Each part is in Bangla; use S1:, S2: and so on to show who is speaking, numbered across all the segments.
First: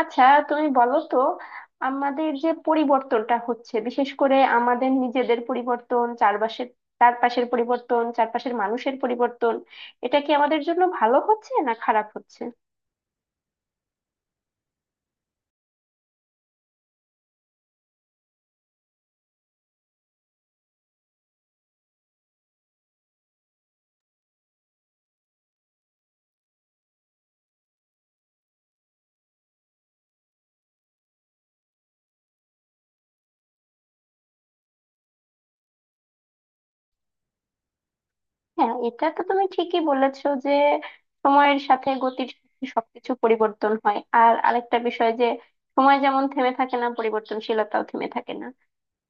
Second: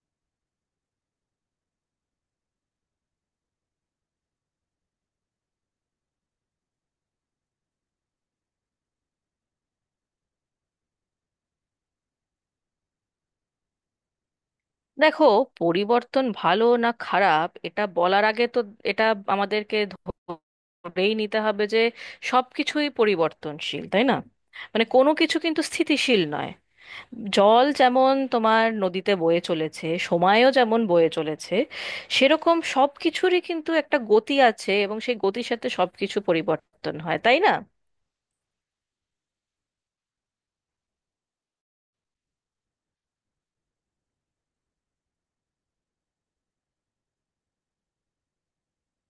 S1: আচ্ছা, তুমি বলো তো, আমাদের যে পরিবর্তনটা হচ্ছে, বিশেষ করে আমাদের নিজেদের পরিবর্তন, চারপাশের চারপাশের পরিবর্তন, চারপাশের মানুষের পরিবর্তন, এটা কি আমাদের জন্য ভালো হচ্ছে না খারাপ হচ্ছে?
S2: দেখো, পরিবর্তন ভালো না খারাপ এটা বলার আগে তো এটা আমাদেরকে ধরেই নিতে হবে যে সবকিছুই পরিবর্তনশীল, তাই না? মানে কোনো কিছু কিন্তু স্থিতিশীল নয়। জল যেমন তোমার নদীতে বয়ে চলেছে, সময়ও যেমন বয়ে চলেছে, সেরকম সব কিছুরই কিন্তু একটা গতি আছে, এবং সেই গতির সাথে সবকিছু পরিবর্তন হয়, তাই না?
S1: হ্যাঁ, এটা তো তুমি ঠিকই বলেছো যে সময়ের সাথে, গতির সাথে সবকিছু পরিবর্তন হয়। আর আরেকটা বিষয় যে সময় যেমন থেমে থাকে না, পরিবর্তনশীলতাও থেমে থাকে না।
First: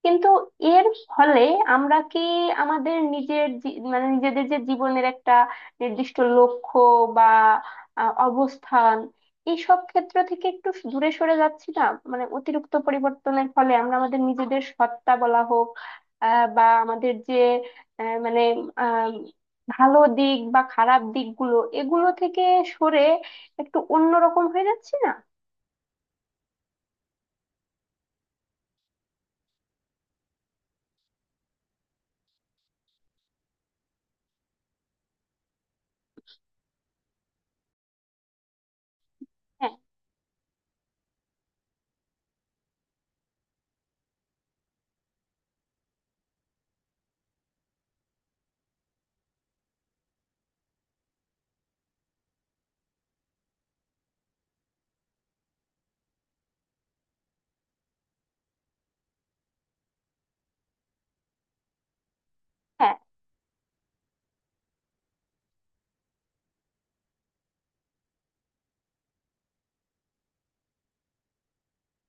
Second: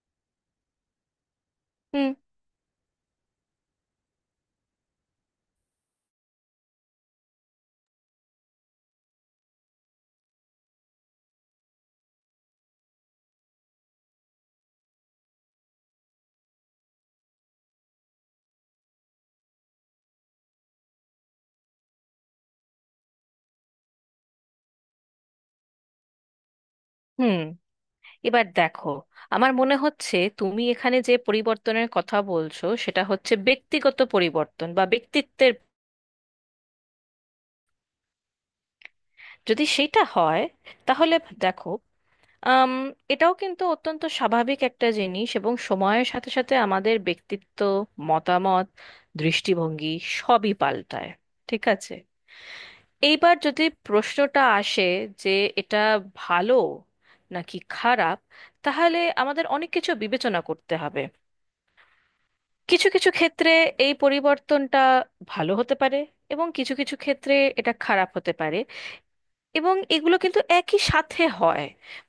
S1: কিন্তু এর ফলে আমরা
S2: হুম।
S1: কি আমাদের নিজের জী- মানে নিজেদের যে জীবনের একটা নির্দিষ্ট লক্ষ্য বা অবস্থান, এইসব ক্ষেত্র থেকে একটু দূরে সরে যাচ্ছি না? মানে অতিরিক্ত পরিবর্তনের ফলে আমরা আমাদের নিজেদের সত্তা বলা হোক, বা আমাদের যে আহ, মানে আহ, ভালো দিক বা খারাপ দিকগুলো, এগুলো থেকে সরে একটু অন্যরকম হয়ে যাচ্ছি না?
S2: হুম। এবার দেখো, আমার মনে হচ্ছে তুমি এখানে যে পরিবর্তনের কথা বলছো সেটা হচ্ছে ব্যক্তিগত পরিবর্তন বা ব্যক্তিত্বের। যদি
S1: হ্যাঁ।
S2: সেটা হয়, তাহলে দেখো, আম, এটাও কিন্তু অত্যন্ত স্বাভাবিক একটা জিনিস, এবং সময়ের সাথে সাথে আমাদের ব্যক্তিত্ব, মতামত, দৃষ্টিভঙ্গি সবই পাল্টায়। ঠিক আছে। এইবার যদি প্রশ্নটা আসে যে এটা ভালো নাকি খারাপ, তাহলে আমাদের অনেক কিছু বিবেচনা করতে হবে। কিছু কিছু ক্ষেত্রে এই পরিবর্তনটা ভালো হতে পারে, এবং কিছু কিছু ক্ষেত্রে এটা খারাপ হতে পারে। এবং এগুলো কিন্তু একই সাথে হয়।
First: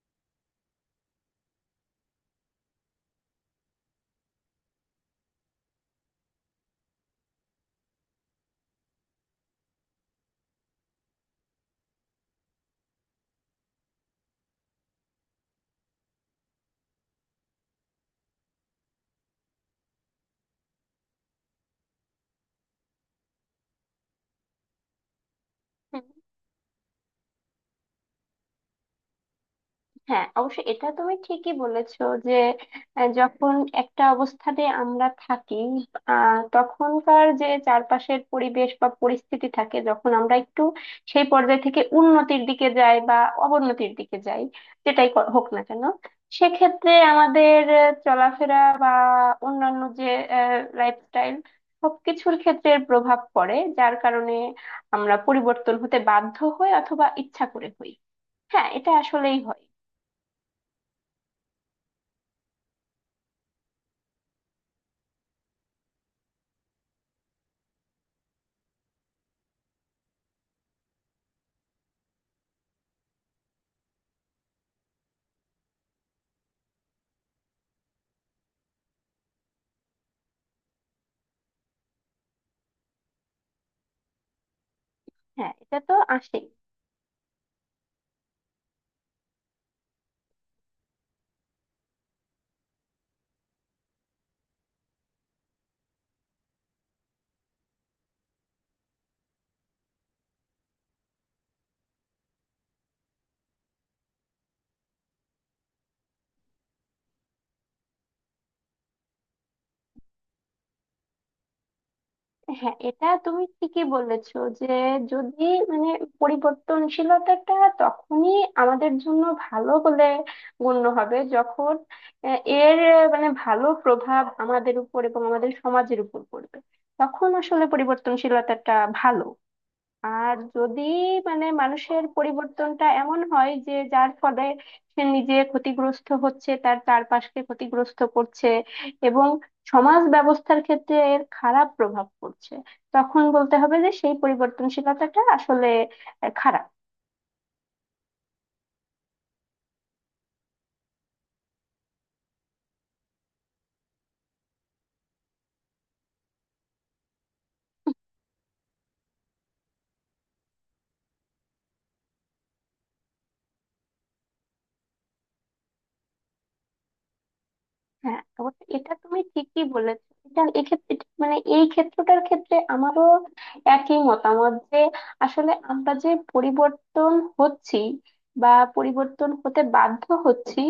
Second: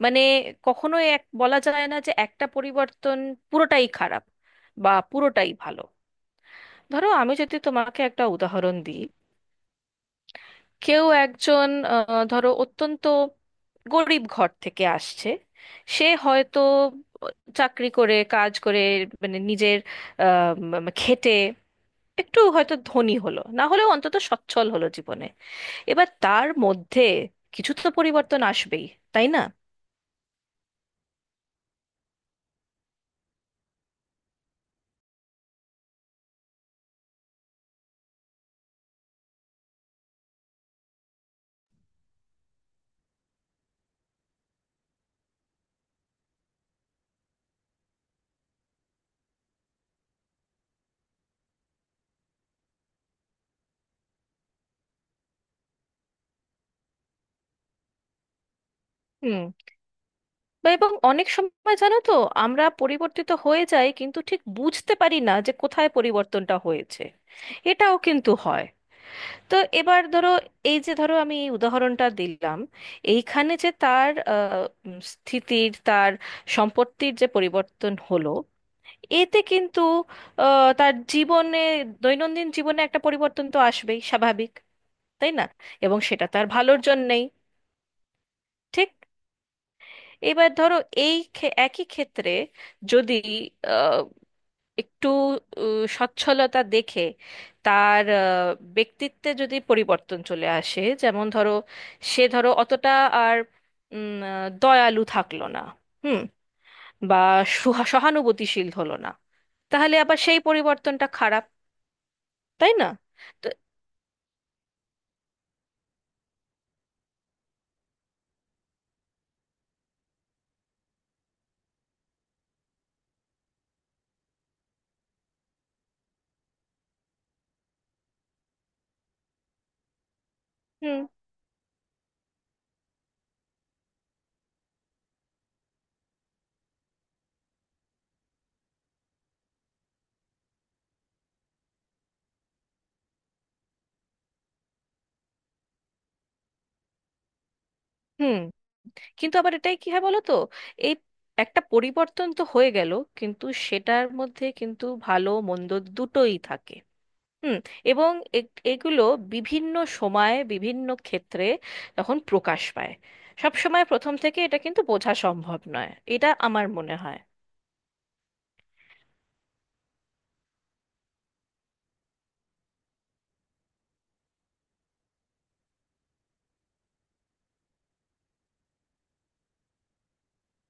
S2: মানে কখনোই এক বলা যায় না যে একটা পরিবর্তন পুরোটাই খারাপ বা পুরোটাই ভালো। ধরো আমি যদি তোমাকে একটা উদাহরণ দিই, কেউ একজন ধরো অত্যন্ত গরিব ঘর থেকে আসছে। সে হয়তো চাকরি করে, কাজ করে, মানে নিজের খেটে একটু হয়তো ধনী হলো, না হলেও অন্তত সচ্ছল হলো জীবনে।
S1: হ্যাঁ।
S2: এবার তার মধ্যে কিছু তো পরিবর্তন আসবেই, তাই না?
S1: হ্যাঁ, অবশ্যই এটা তুমি ঠিকই বলেছো যে যখন একটা অবস্থানে আমরা থাকি, তখনকার যে চারপাশের পরিবেশ বা পরিস্থিতি থাকে, যখন আমরা একটু সেই পর্যায় থেকে উন্নতির দিকে যাই বা অবনতির দিকে যাই, হোক না কেন, সেক্ষেত্রে আমাদের চলাফেরা বা অন্যান্য যে লাইফস্টাইল, সবকিছুর ক্ষেত্রে এর প্রভাব পড়ে, যার কারণে আমরা পরিবর্তন হতে বাধ্য হই অথবা ইচ্ছা করে হই। হ্যাঁ, এটা আসলেই
S2: হুম।
S1: হয়।
S2: বা এবং অনেক সময় জানো তো, আমরা পরিবর্তিত হয়ে যাই কিন্তু ঠিক বুঝতে পারি না যে কোথায় পরিবর্তনটা হয়েছে। এটাও কিন্তু হয়। তো এবার ধরো, এই যে ধরো আমি এই উদাহরণটা দিলাম, এইখানে যে তার স্থিতির, তার সম্পত্তির যে পরিবর্তন হলো, এতে কিন্তু তার জীবনে, দৈনন্দিন জীবনে একটা পরিবর্তন তো আসবেই স্বাভাবিক, তাই না?
S1: হ্যাঁ, এটা তো
S2: এবং সেটা
S1: আসেই।
S2: তার ভালোর জন্যেই। ঠিক। এবার ধরো এই একই ক্ষেত্রে যদি আহ, একটু আহ, সচ্ছলতা দেখে তার ব্যক্তিত্বে যদি পরিবর্তন চলে আসে, যেমন ধরো সে ধরো অতটা আর দয়ালু থাকলো না, হুম, বা সহানুভূতিশীল হলো না, তাহলে আবার সেই পরিবর্তনটা খারাপ, তাই
S1: হ্যাঁ,
S2: না?
S1: এটা তুমি
S2: তো
S1: ঠিকই বলেছো যে যদি মানে পরিবর্তনশীলতাটা তখনই আমাদের জন্য ভালো বলে গণ্য হবে, যখন এর মানে ভালো প্রভাব আমাদের উপর এবং আমাদের সমাজের উপর পড়বে। তখন আসলে পরিবর্তনশীলতাটা ভালো। আর যদি
S2: হুম।
S1: মানে মানুষের পরিবর্তনটা এমন হয় যে যার ফলে সে নিজে ক্ষতিগ্রস্ত হচ্ছে, তার চারপাশকে ক্ষতিগ্রস্ত করছে এবং সমাজ ব্যবস্থার ক্ষেত্রে এর খারাপ প্রভাব পড়ছে, তখন বলতে হবে যে সেই পরিবর্তনশীলতাটা আসলে খারাপ।
S2: হুম। কিন্তু আবার এটাই কি হয় বলো তো, এই একটা পরিবর্তন তো হয়ে গেল, কিন্তু সেটার মধ্যে কিন্তু ভালো মন্দ দুটোই থাকে। হুম। এবং এ- এগুলো বিভিন্ন সময়ে বিভিন্ন ক্ষেত্রে তখন প্রকাশ পায়। সব সময় প্রথম থেকে এটা কিন্তু বোঝা সম্ভব নয়। এটা আমার মনে হয়।
S1: হ্যাঁ, অবশ্য এটা তুমি ঠিকই বলেছো। এটা এক্ষেত্রে এটা- মানে এই ক্ষেত্রটার ক্ষেত্রে আমারও একই মতামত যে আসলে আমরা যে পরিবর্তন হচ্ছি বা পরিবর্তন হতে বাধ্য হচ্ছি,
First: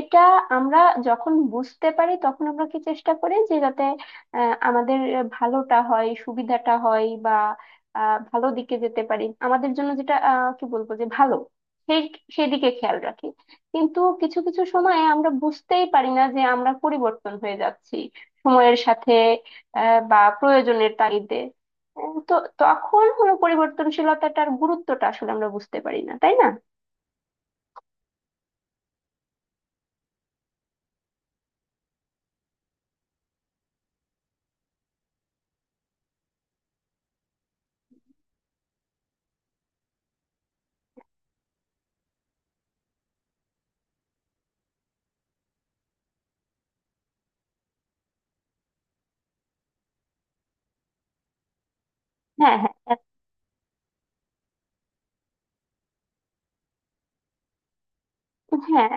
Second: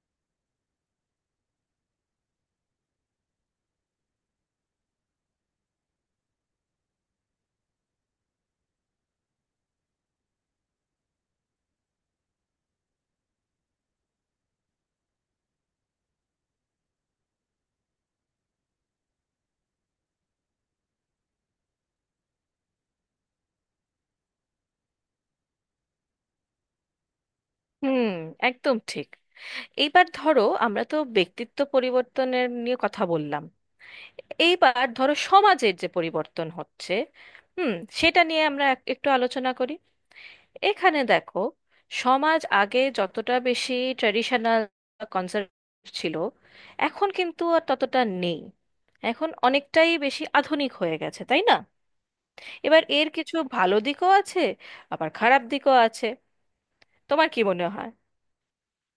S1: এটা আমরা যখন বুঝতে পারি, তখন আমরা কি চেষ্টা করি যে যাতে আমাদের ভালোটা হয়, সুবিধাটা হয়, বা ভালো দিকে যেতে পারি, আমাদের জন্য যেটা কি বলবো যে ভালো, সেই সেই দিকে খেয়াল রাখি। কিন্তু কিছু কিছু সময়ে আমরা বুঝতেই পারি না যে আমরা পরিবর্তন হয়ে যাচ্ছি সময়ের সাথে, বা প্রয়োজনের তাগিদে। তো তখন হলো পরিবর্তনশীলতাটার গুরুত্বটা আসলে আমরা বুঝতে পারি না, তাই না?
S2: হুম। একদম ঠিক। এইবার ধরো আমরা তো ব্যক্তিত্ব পরিবর্তনের নিয়ে কথা বললাম, এইবার ধরো সমাজের যে পরিবর্তন হচ্ছে, হুম, সেটা নিয়ে আমরা একটু আলোচনা করি। এখানে দেখো, সমাজ আগে যতটা বেশি ট্র্যাডিশনাল, কনজার্ভেটিভ ছিল, এখন কিন্তু আর ততটা নেই। এখন অনেকটাই বেশি আধুনিক হয়ে গেছে, তাই না?
S1: হ্যাঁ
S2: এবার
S1: হ্যাঁ
S2: এর কিছু ভালো দিকও আছে, আবার খারাপ দিকও আছে। তোমার কি মনে হয়?
S1: হ্যাঁ,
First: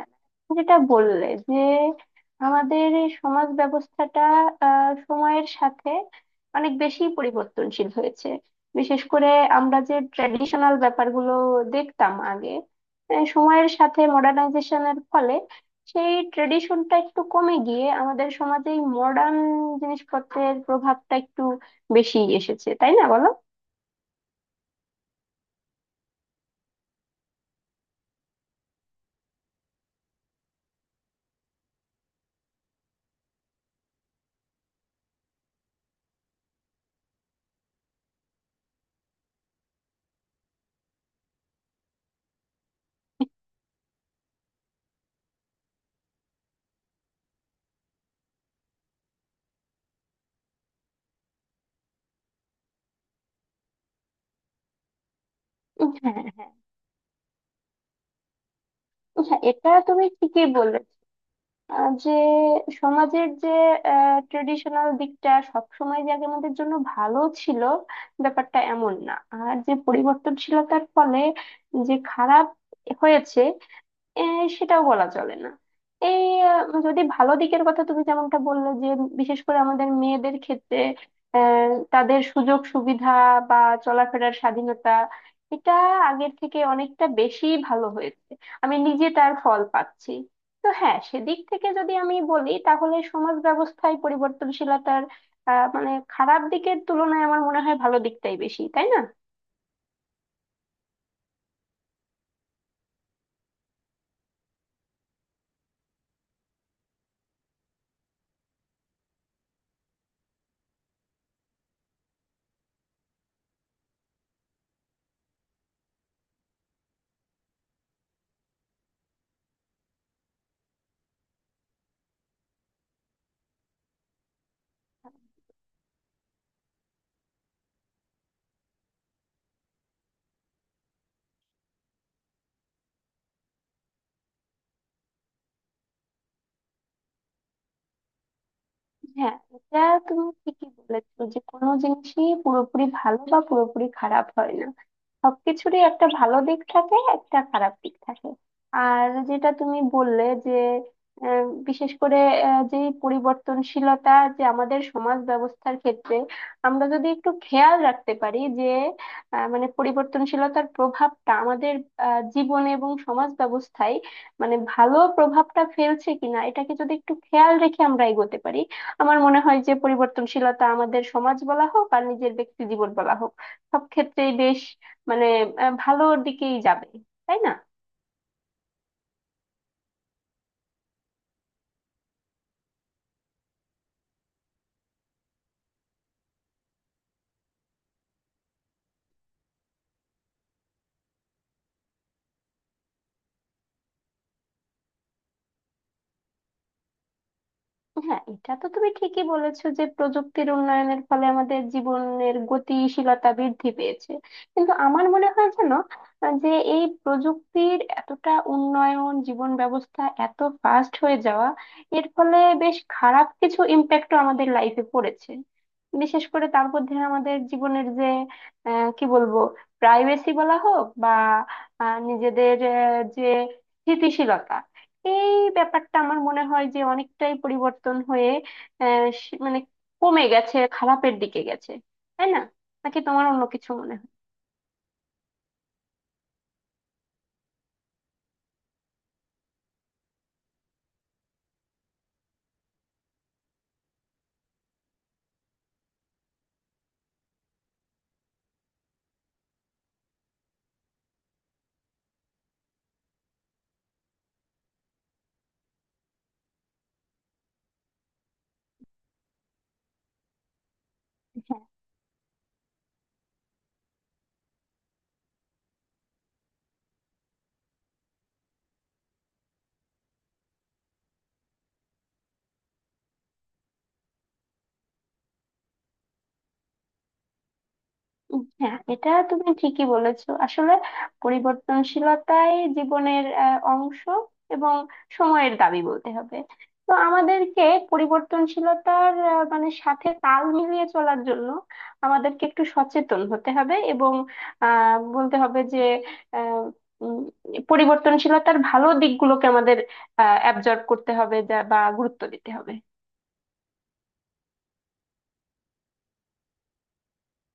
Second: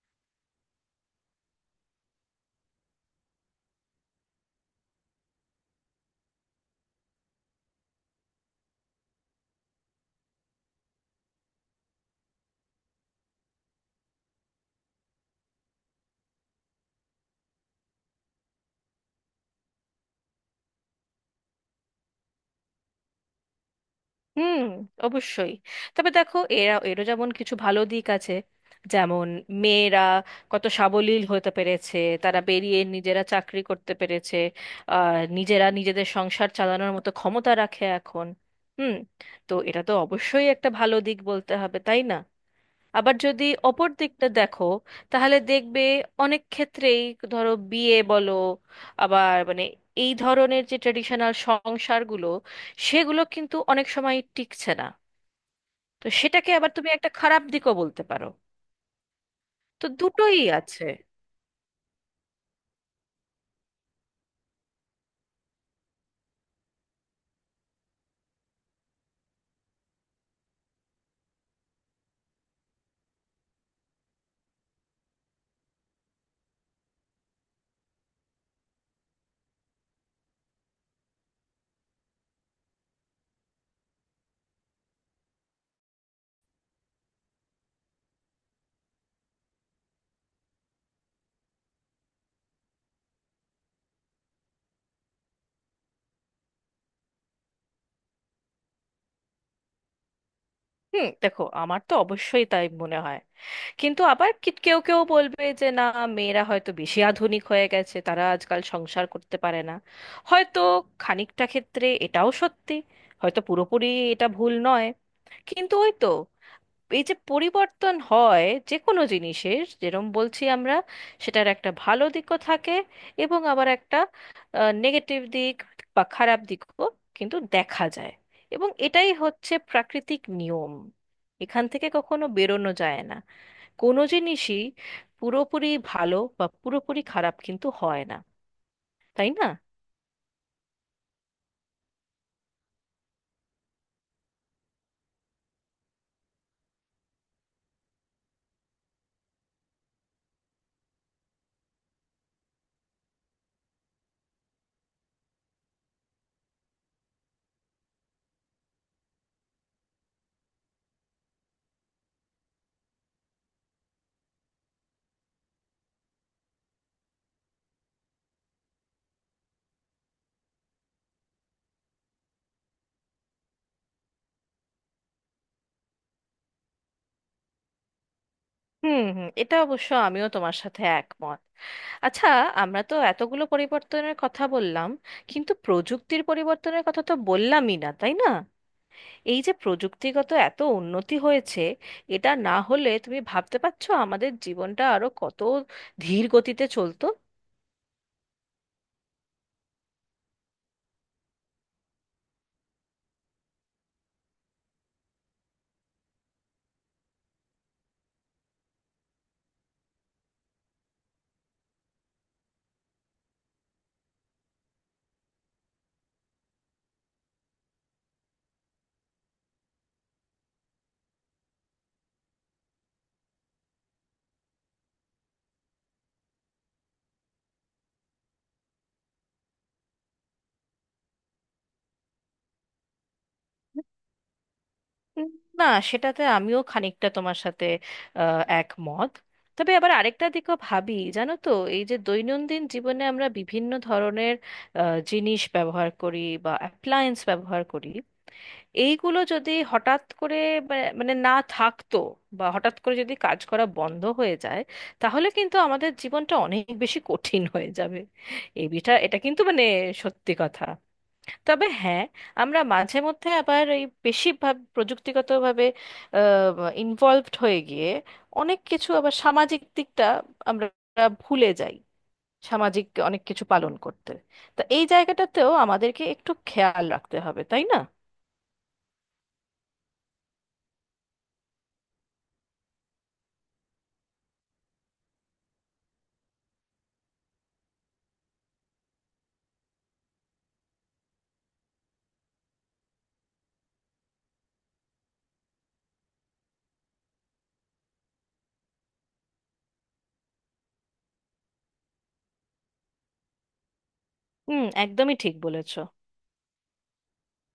S1: যেটা বললে যে আমাদের এই সমাজ ব্যবস্থাটা সময়ের সাথে অনেক বেশি পরিবর্তনশীল হয়েছে। বিশেষ করে আমরা যে ট্র্যাডিশনাল ব্যাপারগুলো দেখতাম আগে, সময়ের সাথে মডার্নাইজেশনের ফলে সেই ট্রেডিশনটা একটু কমে গিয়ে আমাদের সমাজে এই মডার্ন জিনিসপত্রের প্রভাবটা একটু বেশি এসেছে, তাই না বলো?
S2: হুম, অবশ্যই। তবে দেখো, এরা এরও যেমন কিছু ভালো দিক আছে। যেমন, মেয়েরা কত সাবলীল হতে পেরেছে, তারা বেরিয়ে নিজেরা চাকরি করতে পেরেছে, আর নিজেরা নিজেদের সংসার চালানোর মতো ক্ষমতা রাখে এখন। হুম। তো এটা তো অবশ্যই একটা ভালো দিক বলতে হবে, তাই না? আবার যদি অপর দিকটা দেখো, তাহলে দেখবে অনেক ক্ষেত্রেই, ধরো বিয়ে বলো, আবার মানে এই ধরনের যে ট্রেডিশনাল সংসারগুলো, সেগুলো কিন্তু অনেক সময় টিকছে না। তো
S1: হ্যাঁ
S2: সেটাকে
S1: হ্যাঁ।
S2: আবার তুমি একটা খারাপ দিকও বলতে পারো।
S1: হ্যাঁ, এটা
S2: তো
S1: তুমি
S2: দুটোই
S1: ঠিকই বললে।
S2: আছে।
S1: আহ যে, সমাজের যে ট্রেডিশনাল দিকটা সবসময় যে আগে আমাদের জন্য ভালো ছিল, ব্যাপারটা এমন না। আর যে পরিবর্তনশীলতার ফলে যে খারাপ হয়েছে, এ, সেটাও বলা চলে না। এই যদি ভালো দিকের কথা তুমি যেমনটা বললে যে বিশেষ করে আমাদের মেয়েদের ক্ষেত্রে তাদের সুযোগ সুবিধা বা চলাফেরার স্বাধীনতা, এটা আগের থেকে অনেকটা বেশি ভালো হয়েছে। আমি নিজে তার ফল পাচ্ছি। তো হ্যাঁ, সেদিক থেকে যদি আমি বলি, তাহলে সমাজ ব্যবস্থায় পরিবর্তনশীলতার মানে খারাপ দিকের তুলনায় আমার মনে হয় ভালো দিকটাই বেশি, তাই না?
S2: হুম, দেখো, আমার তো অবশ্যই তাই মনে হয়। কিন্তু আবার কেউ কেউ বলবে যে না, মেয়েরা হয়তো বেশি আধুনিক হয়ে গেছে, তারা আজকাল সংসার করতে পারে না। হয়তো খানিকটা ক্ষেত্রে এটাও সত্যি, হয়তো পুরোপুরি এটা ভুল নয়। কিন্তু ওই তো, এই যে পরিবর্তন হয় যে কোনো জিনিসের, যেরম বলছি আমরা, সেটার একটা ভালো দিকও থাকে, এবং আবার একটা নেগেটিভ দিক বা খারাপ দিকও কিন্তু দেখা যায়। এবং এটাই হচ্ছে প্রাকৃতিক নিয়ম, এখান থেকে কখনো বেরোনো যায় না। কোনো জিনিসই পুরোপুরি ভালো বা পুরোপুরি খারাপ কিন্তু হয় না, তাই
S1: হ্যাঁ,
S2: না?
S1: এটা তুমি ঠিকই বলেছো যে কোনো জিনিসই পুরোপুরি ভালো বা পুরোপুরি খারাপ হয় না। সবকিছুরই একটা ভালো দিক থাকে, একটা খারাপ দিক থাকে। আর যেটা তুমি বললে যে বিশেষ করে যে পরিবর্তনশীলতা, যে আমাদের সমাজ ব্যবস্থার ক্ষেত্রে আমরা যদি একটু খেয়াল রাখতে পারি যে মানে পরিবর্তনশীলতার প্রভাবটা আমাদের জীবনে এবং সমাজ ব্যবস্থায় মানে ভালো প্রভাবটা ফেলছে কিনা, এটাকে যদি একটু খেয়াল রেখে আমরা এগোতে পারি, আমার মনে হয় যে পরিবর্তনশীলতা আমাদের সমাজ বলা হোক আর নিজের ব্যক্তি জীবন বলা হোক, সব ক্ষেত্রেই বেশ মানে ভালোর দিকেই যাবে, তাই না?
S2: হুম। হুম, এটা অবশ্য আমিও তোমার সাথে একমত। আচ্ছা, আমরা তো এতগুলো পরিবর্তনের কথা বললাম, কিন্তু প্রযুক্তির পরিবর্তনের কথা তো বললামই না, তাই না? এই যে প্রযুক্তিগত এত উন্নতি হয়েছে, এটা না হলে তুমি ভাবতে পারছো আমাদের জীবনটা আরো কত ধীর গতিতে চলতো?
S1: হ্যাঁ, এটা তো তুমি ঠিকই বলেছো যে প্রযুক্তির উন্নয়নের ফলে আমাদের জীবনের গতিশীলতা বৃদ্ধি পেয়েছে। কিন্তু আমার মনে হয় যেন আহ, যে এই প্রযুক্তির এতটা উন্নয়ন, জীবন ব্যবস্থা এত ফাস্ট হয়ে যাওয়া, এর ফলে বেশ খারাপ কিছু ইম্প্যাক্টও আমাদের লাইফে পড়েছে। বিশেষ করে তার মধ্যে আমাদের জীবনের যে কি বলবো, প্রাইভেসি বলা হোক বা নিজেদের যে স্থিতিশীলতা, এই ব্যাপারটা আমার মনে হয় যে অনেকটাই পরিবর্তন হয়ে আহ, সে- মানে কমে গেছে, খারাপের দিকে গেছে, তাই না? নাকি তোমার অন্য কিছু মনে হয়?
S2: উম, না, সেটাতে আমিও খানিকটা তোমার সাথে একমত। তবে আবার আরেকটা দিকও ভাবি জানো তো, এই যে দৈনন্দিন জীবনে আমরা বিভিন্ন ধরনের আহ, জিনিস ব্যবহার করি বা অ্যাপ্লায়েন্স ব্যবহার করি, এইগুলো যদি হঠাৎ করে মানে না থাকতো, বা হঠাৎ করে যদি কাজ করা বন্ধ হয়ে যায়, তাহলে কিন্তু আমাদের জীবনটা অনেক বেশি কঠিন হয়ে যাবে। এই বিষয়টা, এটা কিন্তু মানে সত্যি কথা। তবে হ্যাঁ, আমরা মাঝে মধ্যে আবার এই বেশি ভাব প্রযুক্তিগতভাবে ইনভলভড হয়ে গিয়ে অনেক কিছু আবার সামাজিক দিকটা আমরা ভুলে যাই, সামাজিক অনেক কিছু পালন করতে। তা এই জায়গাটাতেও আমাদেরকে একটু খেয়াল রাখতে হবে, তাই না?
S1: হ্যাঁ, এটা তুমি ঠিকই বলেছো। আসলে পরিবর্তনশীলতাই জীবনের অংশ এবং সময়ের দাবি বলতে হবে। তো আমাদেরকে পরিবর্তনশীলতার মানে সাথে তাল মিলিয়ে চলার জন্য আমাদেরকে একটু সচেতন হতে হবে এবং আহ বলতে হবে যে আহ, উম, পরিবর্তনশীলতার ভালো দিকগুলোকে আমাদের অ্যাবজর্ব করতে হবে যা বা গুরুত্ব দিতে হবে।
S2: হুম, একদমই ঠিক বলেছ।